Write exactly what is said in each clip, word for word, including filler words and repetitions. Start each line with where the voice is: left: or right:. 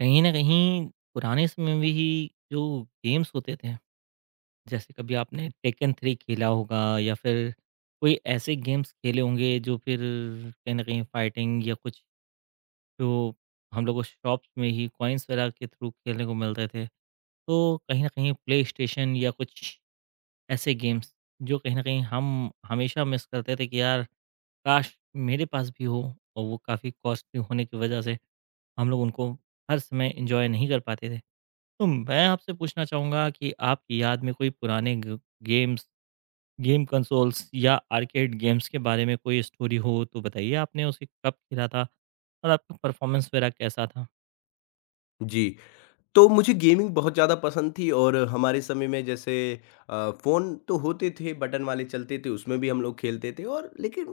right: कहीं न कहीं पुराने समय में ही जो गेम्स होते थे, जैसे कभी आपने टेकन थ्री खेला होगा या फिर कोई ऐसे गेम्स खेले होंगे जो फिर कहीं न कहीं फाइटिंग या कुछ जो हम लोग को शॉप्स में ही कॉइन्स वगैरह के थ्रू खेलने को मिलते थे। तो कहीं न कहीं प्लेस्टेशन या कुछ ऐसे गेम्स जो कहीं न कहीं हम हमेशा मिस करते थे कि यार काश! मेरे पास भी हो और वो काफ़ी कॉस्टली होने की वजह से हम लोग उनको हर समय एन्जॉय नहीं कर पाते थे। तो मैं आपसे पूछना चाहूँगा कि आपकी याद में कोई पुराने ग गेम्स, गेम कंसोल्स या आर्केड गेम्स के बारे में कोई स्टोरी हो तो बताइए आपने उसे कब खेला था? और आपका परफ़ॉर्मेंस वगैरह कैसा था?
left: जी, तो मुझे गेमिंग बहुत ज़्यादा पसंद थी और हमारे समय में जैसे अ, फ़ोन तो होते थे, बटन वाले चलते थे, उसमें भी हम लोग खेलते थे और लेकिन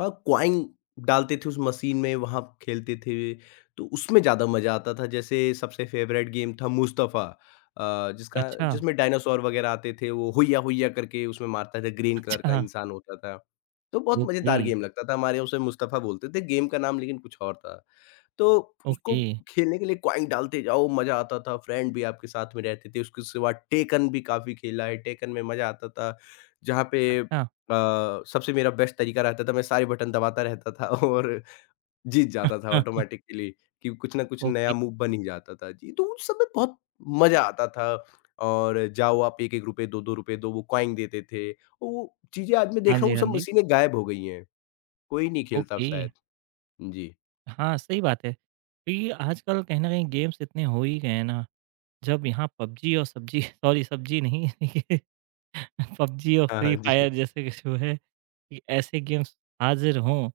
left: अ, कॉइन डालते थे उस मशीन में, वहाँ खेलते थे, तो उसमें ज़्यादा मज़ा आता था। जैसे सबसे फ़ेवरेट गेम था मुस्तफ़ा, अ, जिसका
right: अच्छा,
left: जिसमें डायनासोर वगैरह आते थे, वो हुइया हुइया करके उसमें मारता था, ग्रीन कलर का
right: अच्छा।
left: इंसान होता था। तो बहुत
right: ओके,
left: मज़ेदार गेम लगता था, हमारे उसे मुस्तफ़ा बोलते थे, गेम का नाम लेकिन कुछ और था। तो उसको
right: ओके।
left: खेलने के लिए कॉइन डालते जाओ, मज़ा आता था, फ्रेंड भी आपके साथ में रहते थे। उसके सिवा टेकन भी काफ़ी खेला है, टेकन में मज़ा आता था, जहाँ पे
right: अच्छा।
left: अ, सबसे मेरा बेस्ट तरीका रहता था, मैं सारे बटन दबाता रहता था और जीत जाता था ऑटोमैटिकली कि कुछ ना कुछ नया
right: ओके।
left: मूव बन ही जाता था। जी, तो उस समय बहुत मज़ा आता था और जाओ आप ₹एक एक रुपए, ₹दो दो रुपए दो, दो रुपए, दो वो कॉइन देते थे। और वो चीज़ें आज मैं देख
right: हाँ
left: रहा हूँ,
right: जी,
left: वो
right: हाँ
left: सब
right: जी।
left: मशीनें गायब हो गई हैं, कोई नहीं खेलता अब
right: ओके।
left: शायद। जी।
right: हाँ, सही बात है। क्योंकि आजकल कहीं न कहीं गेम्स इतने हो ही गए हैं ना, जब यहाँ पबजी और सब्जी सॉरी सब्जी नहीं पबजी और
left: हाँ, हाँ,
right: फ्री
left: जी,
right: फायर जैसे कि जो है कि ऐसे गेम्स हाज़िर हों,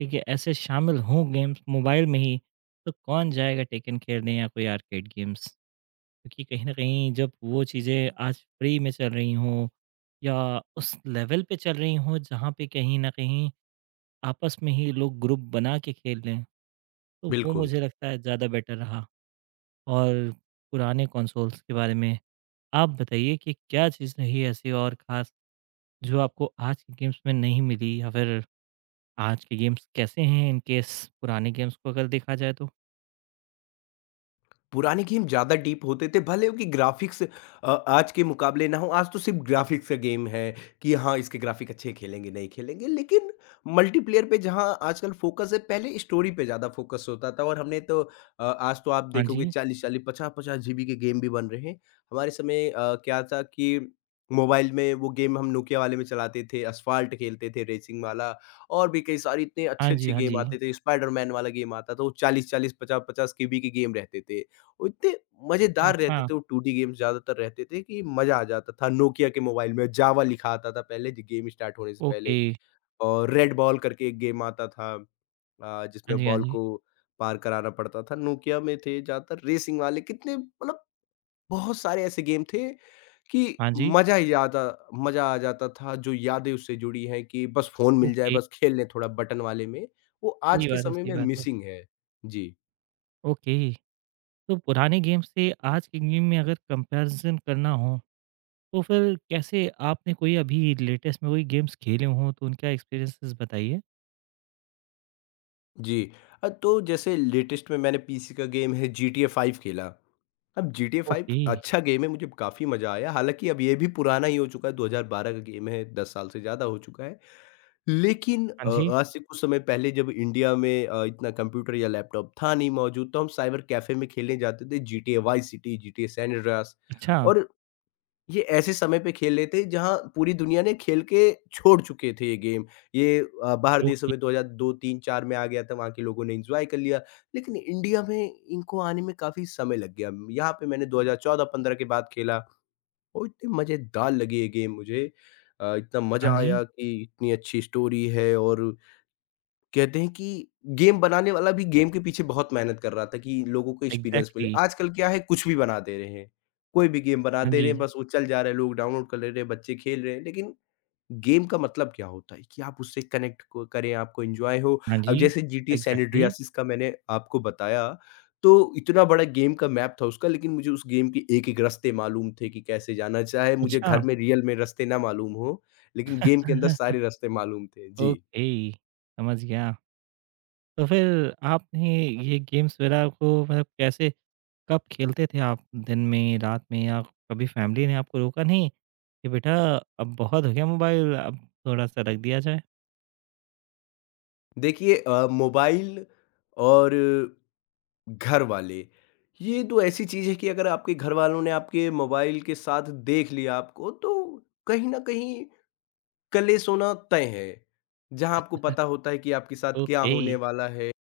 right: ठीक है, ऐसे शामिल हों गेम्स मोबाइल में ही, तो कौन जाएगा टेकन खेलने या कोई आर्केड गेम्स? क्योंकि कहीं न कहीं जब वो चीज़ें आज फ्री में चल रही हों या उस लेवल पे चल रही हों जहाँ पे कहीं न कहीं आपस में ही लोग ग्रुप बना के खेल लें, तो वो
left: बिल्कुल।
right: मुझे लगता है ज़्यादा बेटर रहा। और पुराने कंसोल्स के बारे में आप बताइए कि क्या चीज़ रही ऐसी और ख़ास? जो आपको आज के गेम्स में नहीं मिली या फिर आज के गेम्स कैसे हैं इन केस पुराने गेम्स को अगर देखा जाए तो?
left: पुराने गेम ज़्यादा डीप होते थे, भले उनकी ग्राफ़िक्स अ, आज के मुकाबले ना हो, आज तो सिर्फ़ ग्राफ़िक्स का गेम है कि हाँ, इसके ग्राफ़िक अच्छे खेलेंगे, नहीं खेलेंगे, लेकिन मल्टीप्लेयर पे जहाँ आजकल फ़ोकस है, पहले स्टोरी पे ज़्यादा फ़ोकस होता था और हमने तो अ, आज तो आप
right: हाँ
left: देखोगे
right: जी।
left: चालीस चालीस, पचास पचास जीबी के गेम भी बन रहे हैं। हमारे समय अ, क्या था कि मोबाइल में वो गेम हम नोकिया वाले में चलाते थे, असफ़ाल्ट खेलते थे रेसिंग वाला और भी कई सारे इतने
right: हाँ जी,
left: अच्छे-अच्छे
right: हाँ
left: गेम
right: जी।
left: आते थे, स्पाइडरमैन वाला गेम आता था, वो चालीस चालीस, पचास पचास केबी के बी के गेम रहते थे। वो इतने मज़ेदार रहते
right: अच्छा,
left: थे, वो टू डी गेम्स ज़्यादातर रहते थे कि मज़ा आ जाता था। नोकिया के मोबाइल में जावा लिखा आता था पहले ज गेम स्टार्ट होने से पहले।
right: ओके।
left: और रेड बॉल करके एक गेम आता था, अ,
right: हाँ
left: जिसमें
right: जी, हाँ
left: बॉल
right: जी।
left: को पार कराना पड़ता था। नोकिया में थे ज़्यादातर रेसिंग वाले, कितने मतलब बहुत सारे ऐसे गेम थे कि
right: हाँ जी।
left: मज़ा ही ज़्यादा मज़ा आ जाता था। जो यादें उससे जुड़ी हैं कि बस फ़ोन मिल जाए,
right: ओके।
left: बस खेल लें थोड़ा बटन वाले में, वो आज
right: सही
left: के
right: बात है,
left: समय
right: सही
left: में
right: बात है।
left: मिसिंग है। जी।
right: ओके, तो पुराने गेम से आज के गेम में अगर कंपैरिज़न करना हो, तो फिर कैसे आपने कोई अभी लेटेस्ट में कोई गेम्स खेले हों तो उनका एक्सपीरियंसेस बताइए?
left: जी, अ, तो जैसे लेटेस्ट में मैंने पी सी का गेम है जी टी ए फ़ाइव खेला। अब G T A five
right: okay.
left: अच्छा गेम है, मुझे काफ़ी मज़ा आया। हालाँकि अब ये भी पुराना ही हो चुका है, दो हज़ार बारह का गेम है, दस साल से ज़्यादा हो चुका है। लेकिन
right: हाँ
left: अ,
right: जी।
left: आज से कुछ समय पहले जब इंडिया में अ, इतना कंप्यूटर या लैपटॉप था नहीं मौजूद, तो हम साइबर कैफ़े में खेलने जाते थे G T A vice City, G T A San Andreas,
right: अच्छा,
left: और ये ऐसे समय पे खेल रहे थे जहाँ पूरी दुनिया ने खेल के छोड़ चुके थे ये गेम। ये अ, बाहर देशों
right: ओके।
left: में दो हज़ार दो, तीन, चार में आ गया था, वहाँ के लोगों ने एन्जॉय कर लिया। लेकिन इंडिया में इनको आने में काफ़ी समय लग गया। यहाँ पे मैंने दो हज़ार चौदह-पंद्रह के बाद खेला और इतनी मज़ेदार लगी ये गेम मुझे। अ, इतना
right: हाँ
left: मज़ा
right: जी,
left: आया कि इतनी अच्छी स्टोरी है। और कहते हैं कि गेम बनाने वाला भी गेम के पीछे बहुत मेहनत कर रहा था कि लोगों को एक्सपीरियंस मिले।
right: एग्ज़ैक्टली।
left: आजकल क्या है, कुछ भी बना दे रहे हैं। कोई भी गेम बना
right: हाँ
left: दे रहे हैं,
right: जी।
left: बस वो चल जा रहा है, लोग डाउनलोड कर ले रहे हैं, बच्चे खेल रहे हैं। लेकिन गेम का मतलब क्या होता है कि आप उससे कनेक्ट को करें, आपको एन्जॉय हो।
right: हाँ जी,
left: अब जैसे G T A San
right: exactly.
left: Andreas का मैंने आपको बताया, तो इतना बड़ा गेम का मैप था उसका, लेकिन मुझे उस गेम के एक-एक रास्ते मालूम थे कि कैसे जाना। चाहे मुझे
right: अच्छा।
left: घर में रियल में रास्ते ना मालूम हो, लेकिन गेम के अंदर सारे रास्ते मालूम थे। जी।
right: ओके, समझ गया। तो फिर आपने ये गेम्स वग़ैरह को मतलब कैसे कब खेलते थे आप? दिन में, रात में या कभी फैमिली ने आपको रोका नहीं कि बेटा अब बहुत हो गया मोबाइल, अब थोड़ा-सा रख दिया जाए?
left: देखिए, अ, मोबाइल और घर वाले, ये तो ऐसी चीज़ है कि अगर आपके घर वालों ने आपके मोबाइल के साथ देख लिया आपको तो कहीं ना कहीं कलेश होना तय है, जहां आपको पता होता है कि आपके साथ क्या
right: ओके,
left: होने वाला है।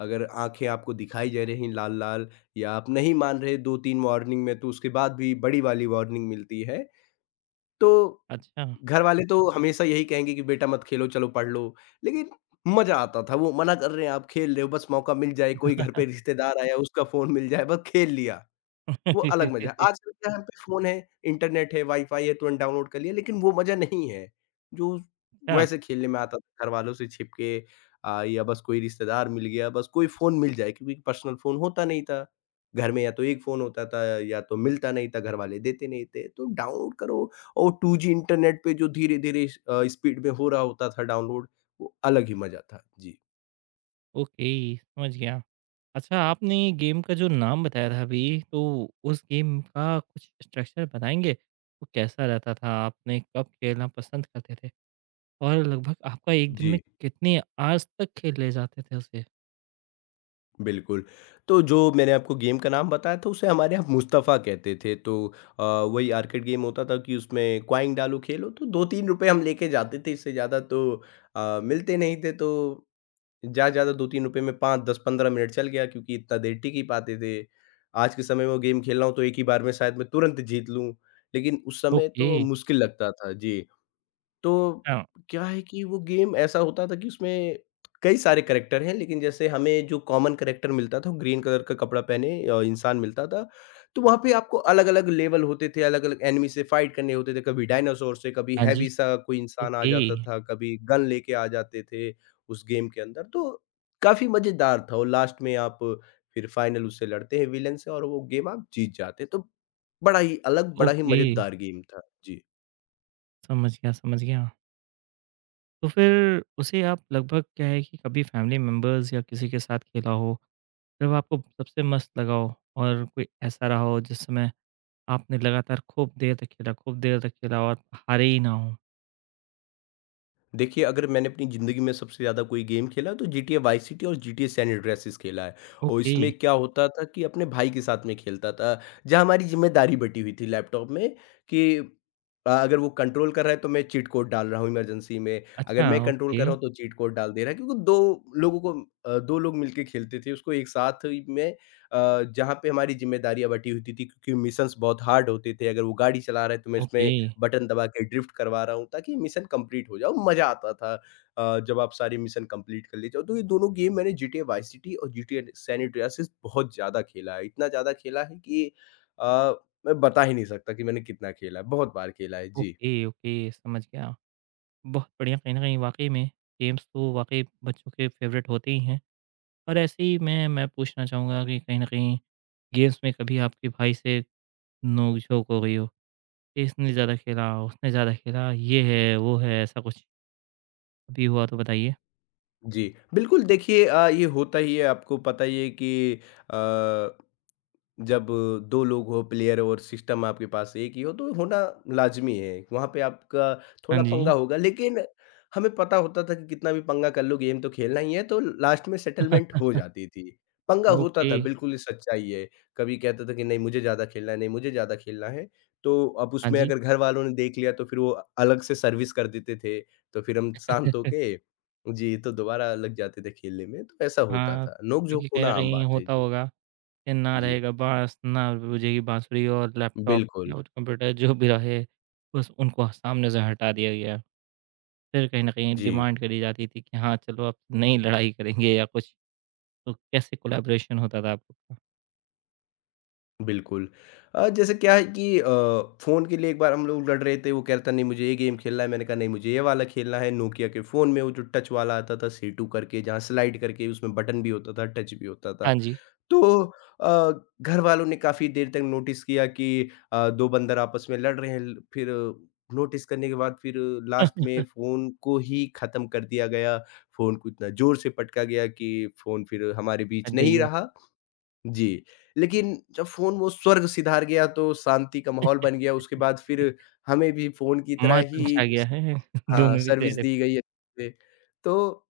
left: अगर आंखें आपको दिखाई जा रही लाल लाल, या आप नहीं मान रहे दो तीन वार्निंग में, तो उसके बाद भी बड़ी वाली वार्निंग मिलती है। तो
right: अच्छा।
left: घर वाले तो हमेशा यही कहेंगे कि बेटा मत खेलो, चलो पढ़ लो, लेकिन मज़ा आता था, वो मना कर रहे हैं, आप खेल रहे हो, बस मौका मिल जाए, कोई घर पे रिश्तेदार आया, उसका फ़ोन मिल जाए, बस खेल लिया। वो अलग मज़ा है। आजकल क्या है, हम पे फ़ोन है, इंटरनेट है, वाई-फाई है, तुरंत डाउनलोड कर लिया, लेकिन वो मज़ा नहीं है, जो
right: अच्छा,
left: वैसे खेलने में आता था घरवालों से छिप के, अ, या बस कोई रिश्तेदार मिल गया, बस कोई फ़ोन मिल जाए क्योंकि पर्सनल फ़ोन होता नहीं था। घर में या तो एक फ़ोन होता था या तो मिलता नहीं था, घरवाले देते नहीं थे, तो डाउनलोड करो और टू जी इंटरनेट पे जो धीरे-धीरे स अ, स्पीड में हो रहा होता था डाउनलोड, वो अलग ही मज़ा था। जी।
right: ओके, समझ गया। अच्छा, आपने गेम का जो नाम बताया था अभी, तो उस गेम का कुछ स्ट्रक्चर बताएँगे? वो कैसा रहता था? आपने कब खेलना पसंद करते थे? और लगभग आपका एक दिन में
left: जी।
right: कितने आवर्स तक खेले जाते थे उसे?
left: बिल्कुल, तो जो मैंने आपको गेम का नाम बताया था उसे हमारे यहाँ मुस्तफ़ा कहते थे। तो अ, वही आर्केड गेम होता था कि उसमें कॉइन डालो खेलो, तो दो तीन रुपए हम लेके जाते थे, इससे ज़्यादा तो अ, मिलते नहीं थे। तो ज़्यादा से ज़्यादा दो तीन रुपए में पाँच, दस, पंद्रह मिनट चल गया क्योंकि इतना देर टिक ही पाते थे। आज के समय में वो गेम खेल रहा हूँ तो एक ही बार में शायद मैं तुरंत जीत लूँ, लेकिन उस समय
right: ओके,
left: तो मुश्किल लगता था। जी। तो
right: हाँ,
left: क्या है कि वो गेम ऐसा होता था कि उसमें कई सारे करैक्टर हैं, लेकिन जैसे हमें जो कॉमन करैक्टर मिलता था, वो ग्रीन कलर का कपड़ा पहने अ, इंसान मिलता था। तो वहाँ पे आपको अलग-अलग लेवल होते थे, अलग-अलग एनिमी से फाइट करने होते थे। कभी डायनासोर से, कभी
right: हाँ जी।
left: हैवी सा कोई इंसान आ
right: ओके,
left: जाता था, कभी गन लेके आ जाते थे उस गेम के अंदर। तो काफ़ी मज़ेदार था और लास्ट में आप फिर फाइनल उससे लड़ते हैं विलेन से और वो गेम आप जीत जाते हैं। तो बड़ा ही अलग, बड़ा ही
right: ओके,
left: मज़ेदार गेम था। जी।
right: समझ गया, समझ गया। तो फिर उसे आप लगभग क्या है कि कभी फैमिली मेंबर्स या किसी के साथ खेला हो, जब आपको सबसे मस्त लगा हो और कोई ऐसा रहा हो जिस समय आपने लगातार खूब देर तक खेला, खूब देर तक खेला और हारे ही ना हो?
left: देखिए, अगर मैंने अपनी ज़िंदगी में सबसे ज़्यादा कोई गेम खेला तो G T A vice city और जी टी ए सैन एंड्रेआस खेला है। और
right: ओके,
left: इसमें क्या होता था कि अपने भाई के साथ में खेलता था, जहाँ हमारी ज़िम्मेदारी बटी हुई थी लैपटॉप में कि अ, अगर वो कंट्रोल कर रहा है तो मैं चीट कोड डाल रहा हूँ इमरजेंसी में, अगर
right: अच्छा।
left: मैं कंट्रोल
right: ओके,
left: कर रहा हूँ तो चीट कोड डाल दे रहा है, क्योंकि दो लोगों को अ, दो लोग मिलके खेलते थे उसको एक साथ ही में, अ, जहाँ पे हमारी ज़िम्मेदारियाँ बटी होती थी क्योंकि मिशंस बहुत हार्ड होते थे। अगर वो गाड़ी चला रहा है तो मैं इसमें
right: ओके,
left: बटन दबा के ड्रिफ्ट करवा रहा हूँ ताकि मिशन कंप्लीट हो जाओ, मज़ा आता था। अ, जब आप सारी मिशन कंप्लीट कर लेते हो, तो ये दोनों गेम मैंने G T A vice city और G T A San Andreas बहुत ज़्यादा खेला है। इतना ज़्यादा खेला है कि अ, मैं बता ही नहीं सकता कि मैंने कितना खेला है, बहुत बार खेला है। जी,
right: ओके, ओके, समझ गया। बहुत बढ़िया कहीं न कहीं वाक़ई में गेम्स तो वाक़ई बच्चों के फ़ेवरेट होते ही हैं। और ऐसे ही मैं मैं पूछना चाहूँगा कि कहीं न कहीं गेम्स में कभी आपके भाई से नोक-झोक हो गई हो, कि इसने ज़्यादा खेला, उसने ज़्यादा खेला, ये है, वो है, ऐसा कुछ कभी हुआ तो बताइए?
left: जी। बिल्कुल, देखिए, अ, ये होता ही है, आपको पता ही है कि अ जब दो लोग हो प्लेयर और सिस्टम आपके पास एक ही हो तो होना लाज़मी है। वहाँ पे आपका
right: हाँ
left: थोड़ा
right: जी,
left: पंगा होगा, लेकिन हमें पता होता था कि कितना भी पंगा कर लो, गेम तो खेलना ही है, तो लास्ट में सेटलमेंट हो जाती थी। पंगा होता
right: ओके,
left: था, बिल्कुल, ये सच्चाई है। कभी कहता था कि नहीं मुझे ज़्यादा खेलना है, नहीं मुझे ज़्यादा खेलना है। तो अब
right: हाँ
left: उसमें
right: जी।
left: अगर घर वालों ने देख लिया तो फिर वो अलग से सर्विस कर देते थे। तो फिर हम शांत होके, जी, तो दोबारा लग जाते थे खेलने में, तो ऐसा होता
right: हाँ,
left: था। नोक-झोंक
right: क्योंकि कहीं
left: होना
right: न
left: आम
right: कहीं
left: बात है।
right: होता
left: जी,
right: होगा कि ना
left: जी।
right: रहेगा बाँस, ना बजेगी बाँसुरी और लैपटॉप
left: बिल्कुल।
right: या कंप्यूटर जो भी रहे, बस उनको सामने से हटा दिया गया। फिर कहीं न कहीं
left: जी,
right: डिमांड करी जाती थी कि हाँ, चलो अब नहीं लड़ाई करेंगे या कुछ, तो कैसे कोलैबोरेशन होता था आप लोग का?
left: बिल्कुल। अ, जैसे क्या है कि अ, फ़ोन के लिए एक बार हम लोग लड़ रहे थे, वो कह रहा था नहीं मुझे ये गेम खेलना है, मैंने कहा नहीं मुझे ये वाला खेलना है। नोकिया के फ़ोन में वो जो टच वाला आता था सीटू करके, जहाँ स्लाइड करके उसमें बटन भी होता था, टच भी होता
right: हाँ
left: था।
right: जी,
left: तो अ, घर वालों ने काफ़ी देर तक नोटिस किया कि अ, दो बंदर आपस में लड़ रहे हैं, ल फिर नोटिस करने के बाद फिर लास्ट में फ़ोन को ही ख़त्म कर दिया गया। फ़ोन को इतना ज़ोर से पटका गया कि फ़ोन फिर हमारे
right: अ,
left: बीच नहीं
right: दइया
left: रहा। जी, लेकिन जब फ़ोन वो स्वर्ग सिधार गया तो शांति का माहौल बन गया, उसके बाद फिर हमें भी फ़ोन की तरह ही
right: मातम छा गया
left: स
right: है
left: हाँ,
right: दोनों के
left: सर्विस
right: चेहरे
left: दी
right: पे।
left: गई है अच्छे से। तो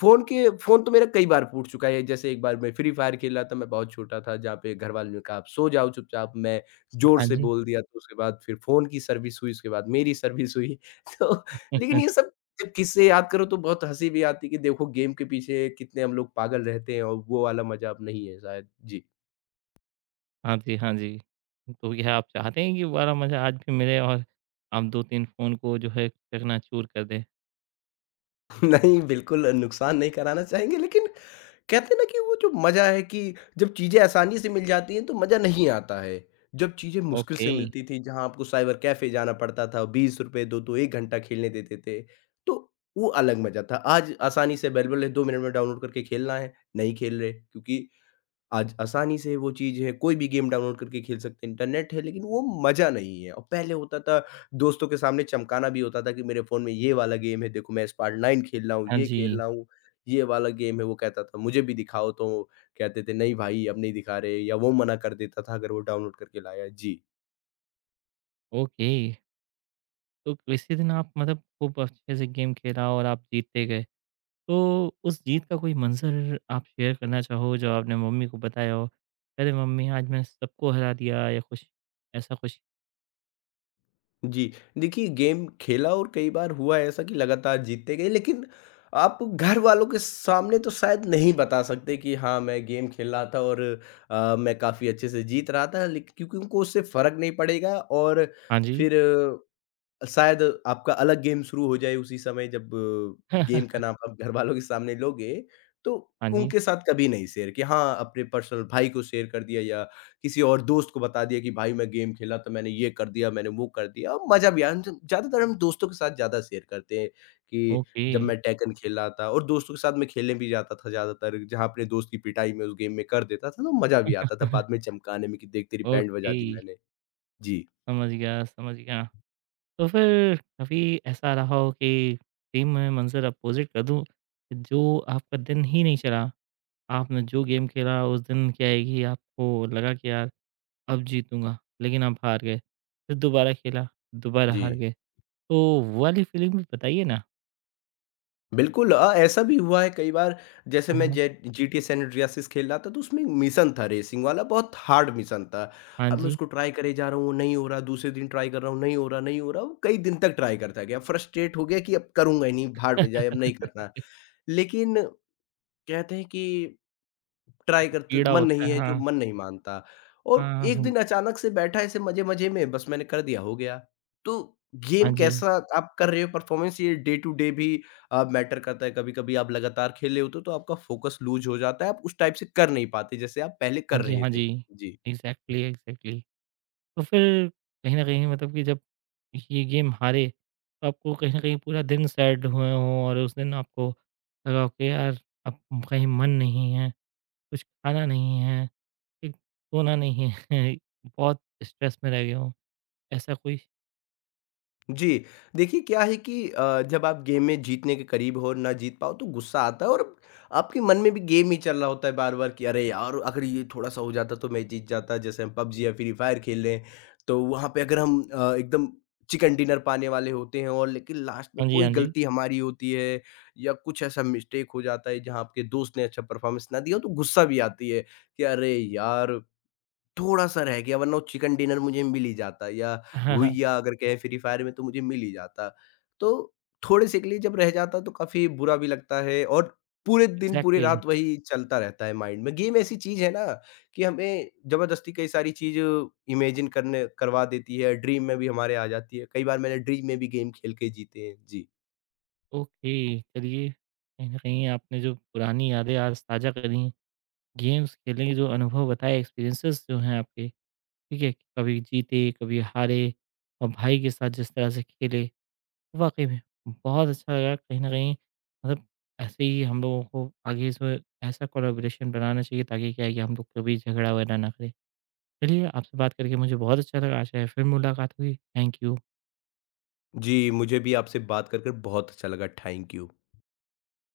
left: फ़ोन के फ़ोन तो मेरा कई बार फूट चुका है। जैसे एक बार मैं फ्री फायर खेल रहा था, मैं बहुत छोटा था, जहाँ पे घरवालों ने कहा, "आप सो जाओ चुपचाप।" मैं ज़ोर
right: हाँ
left: से
right: जी।
left: बोल दिया, तो उसके बाद फिर फ़ोन की सर्विस हुई, उसके बाद मेरी सर्विस हुई। तो लेकिन ये सब जब किस्से याद करो तो बहुत हँसी भी आती है कि देखो गेम के पीछे कितने हम लोग पागल रहते हैं, और वो वाला मज़ा अब नहीं है शायद। जी।
right: हाँ जी, हाँ जी। तो यह आप चाहते हैं कि वो वाला मज़ा आज भी मिले और आप दो-तीन फ़ोन को जो है चकनाचूर कर दें?
left: नहीं, बिल्कुल नुकसान नहीं कराना चाहेंगे, लेकिन कहते हैं ना कि वो जो मज़ा है कि जब चीज़ें आसानी से मिल जाती हैं तो मज़ा नहीं आता है। जब चीज़ें मुश्किल
right: ओके।
left: से मिलती थी, जहाँ आपको साइबर कैफ़े जाना पड़ता था, ₹बीस रुपए दो तो 1 घंटा खेलने देते थे, तो वो अलग मज़ा था। आज आसानी से अवेलेबल है, 2 मिनट में डाउनलोड करके खेलना है, नहीं खेल रहे, क्योंकि आज आसानी से वो चीज़ है, कोई भी गेम डाउनलोड करके खेल सकते हैं, इंटरनेट है, लेकिन वो मज़ा नहीं है। और पहले होता था दोस्तों के सामने चमकाना भी होता था कि मेरे फ़ोन में ये वाला गेम है, देखो मैं स्पायर नाइन खेल रहा हूँ,
right: हाँ
left: ये खेल
right: जी,
left: रहा हूँ, ये वाला गेम है। वो कहता था मुझे भी दिखाओ, तो कहते थे नहीं भाई अब नहीं दिखा रहे, या वो मना कर देता था अगर वो डाउनलोड करके लाया। जी।
right: ओके। तो किसी दिन आप मतलब खूब अच्छे से गेम खेला और आप जीतते गए। तो उस जीत का कोई मंज़र आप शेयर करना चाहो जो आपने मम्मी को बताया हो? अरे मम्मी आज मैंने सबको हरा दिया या कुछ ऐसा कुछ?
left: जी, देखिए गेम खेला और कई बार हुआ है ऐसा कि लगातार जीतते गए, लेकिन आप घरवालों के सामने तो शायद नहीं बता सकते कि हाँ, मैं गेम खेल रहा था और अ, मैं काफ़ी अच्छे से जीत रहा था, लेक क्योंकि उनको उससे फ़र्क नहीं पड़ेगा। और
right: हाँ जी।
left: फिर शायद आपका अलग गेम शुरू हो जाए उसी समय जब अ, गेम का नाम आप घरवालों के सामने लोगे, तो
right: हाँ जी।
left: उनके साथ कभी नहीं शेयर किया। हाँ, अपने पर्सनल भाई को शेयर कर दिया या किसी और दोस्त को बता दिया कि भाई मैं गेम खेला तो मैंने ये कर दिया, मैंने वो कर दिया। मज़ा भी आया, हम जब ज़्यादातर हम दोस्तों के साथ ज़्यादा शेयर करते हैं कि
right: ओके।
left: जब मैं टेकन खेल रहा था और दोस्तों के साथ मैं खेलने भी जाता था ज़्यादातर, जहाँ अपने दोस्त की पिटाई मैं उस गेम में कर देता था, तो मज़ा भी आता था बाद में चमकाने में कि देख तेरी बैंड बजा
right: ओके,
left: दी मैंने। जी,
right: समझ गया, समझ गया। तो फिर कभी ऐसा रहा हो कि टीम में मंज़र अपोज़िट कर दूँ, जो आपका दिन ही नहीं चला, आपने जो गेम खेला उस दिन क्या है कि आपको लगा कि यार अब जीतूँगा, लेकिन आप हार गए। फिर दोबारा खेला, दोबारा
left: जी।
right: हार गए। तो वो वाली फ़िल्म भी बताइए ना?
left: बिल्कुल अ, ऐसा भी हुआ है कई बार। जैसे
right: हाँ,
left: मैं
right: हाँ।
left: जे जीटीए सैन एंड्रियासिस खेल रहा था, तो उसमें मिशन था रेसिंग वाला, बहुत हार्ड मिशन था।
right: हाँ
left: अब मैं
right: जी,
left: उसको ट्राई करे जा रहा हूँ, वो नहीं हो रहा, दूसरे दिन ट्राई कर रहा हूँ, नहीं हो रहा, नहीं हो रहा। वो कई दिन तक ट्राई करता गया, फ्रस्ट्रेट हो गया कि अब करूंगा ही नहीं, भाड़ में जाए, अब नहीं करना। लेकिन कहते हैं कि ट्राई करते
right: कीड़ा
left: मन
right: होता
left: नहीं
right: है।
left: है जो
right: हाँ।
left: मन नहीं मानता। और
right: हाँ,
left: एक
right: हाँ।
left: दिन अचानक से बैठा ऐसे मजे-मजे में, बस मैंने कर दिया, हो गया। तो गेम
right: हाँ जी।
left: कैसा आप कर रहे हो परफॉर्मेंस, ये डे टू डे भी अ, मैटर करता है। कभी-कभी आप लगातार खेल रहे होते हो तो आपका फोकस लूज़ हो जाता है, आप उस टाइप से कर नहीं पाते जैसे आप पहले
right: हाँ
left: कर
right: जी,
left: रहे
right: हाँ जी।
left: थे। जी।
right: Exactly, exactly. तो फिर कहीं न कहीं मतलब कि जब ये गेम हारे, तो आपको कहीं न कहीं पूरा दिन सैड हुए हों और उस दिन आपको लगा हो कि यार अब कहीं मन नहीं है, कुछ खाना नहीं है, ठीक, सोना नहीं है, बहुत स्ट्रेस में रह गए हों। ऐसा कोई
left: जी, देखिए क्या है कि अ, जब आप गेम में जीतने के करीब हो और ना जीत पाओ तो गुस्सा आता है। और आपके मन में भी गेम ही चल रहा होता है बार-बार कि अरे यार! अगर ये थोड़ा-सा हो जाता तो मैं जीत जाता। जैसे हम पबजी या फ्री फायर खेल रहे हैं, तो वहाँ पे अगर हम अ, एकदम चिकन डिनर पाने वाले होते हैं और लेकिन लास्ट में
right: हाँ जी,
left: कोई
right: हाँ जी।
left: गलती हमारी होती है या कुछ ऐसा मिस्टेक हो जाता है जहाँ आपके दोस्त ने अच्छा परफॉर्मेंस ना दिया हो, तो गुस्सा भी आती है कि अरे यार! थोड़ा-सा रह गया वरना वो चिकन डिनर मुझे मिल ही जाता, या
right: हाँ, हाँ।
left: भुजिया अगर कहें फ्री फायर में तो मुझे मिल ही जाता। तो थोड़े-से के लिए जब रह जाता तो काफ़ी बुरा भी लगता है। और पूरे दिन, पूरी
right: एग्ज़ैक्टली।
left: रात वही चलता रहता है माइंड में। गेम ऐसी चीज़ है ना कि हमें ज़बरदस्ती कई सारी चीज़ इमेजिन करने करवा देती है, ड्रीम में भी हमारे आ जाती है। कई बार मैंने ड्रीम में भी गेम खेल के जीते हैं। जी।
right: ओके, चलिए कहीं न कहीं आपने जो पुरानी यादें आज साझा करी, हैं, गेम्स खेलने के जो अनुभव बताए, एक्सपीरियंसेस जो हैं आपके, ठीक है? कभी जीते, कभी हारे और भाई के साथ जिस तरह से खेले, वाक़ई में बहुत अच्छा लगा कहीं न कहीं मतलब ऐसे ही हम लोगों को आगे जो है ऐसा कोलैबोरेशन बनाना चाहिए ताकि क्या है कि हम लोग कभी झगड़ा-वगैरह ना करें। चलिए आपसे बात करके मुझे बहुत अच्छा लगा, आशा है फिर मुलाकात होगी। Thank you.
left: जी, मुझे भी आपसे बात कर, कर बहुत अच्छा लगा। Thank you.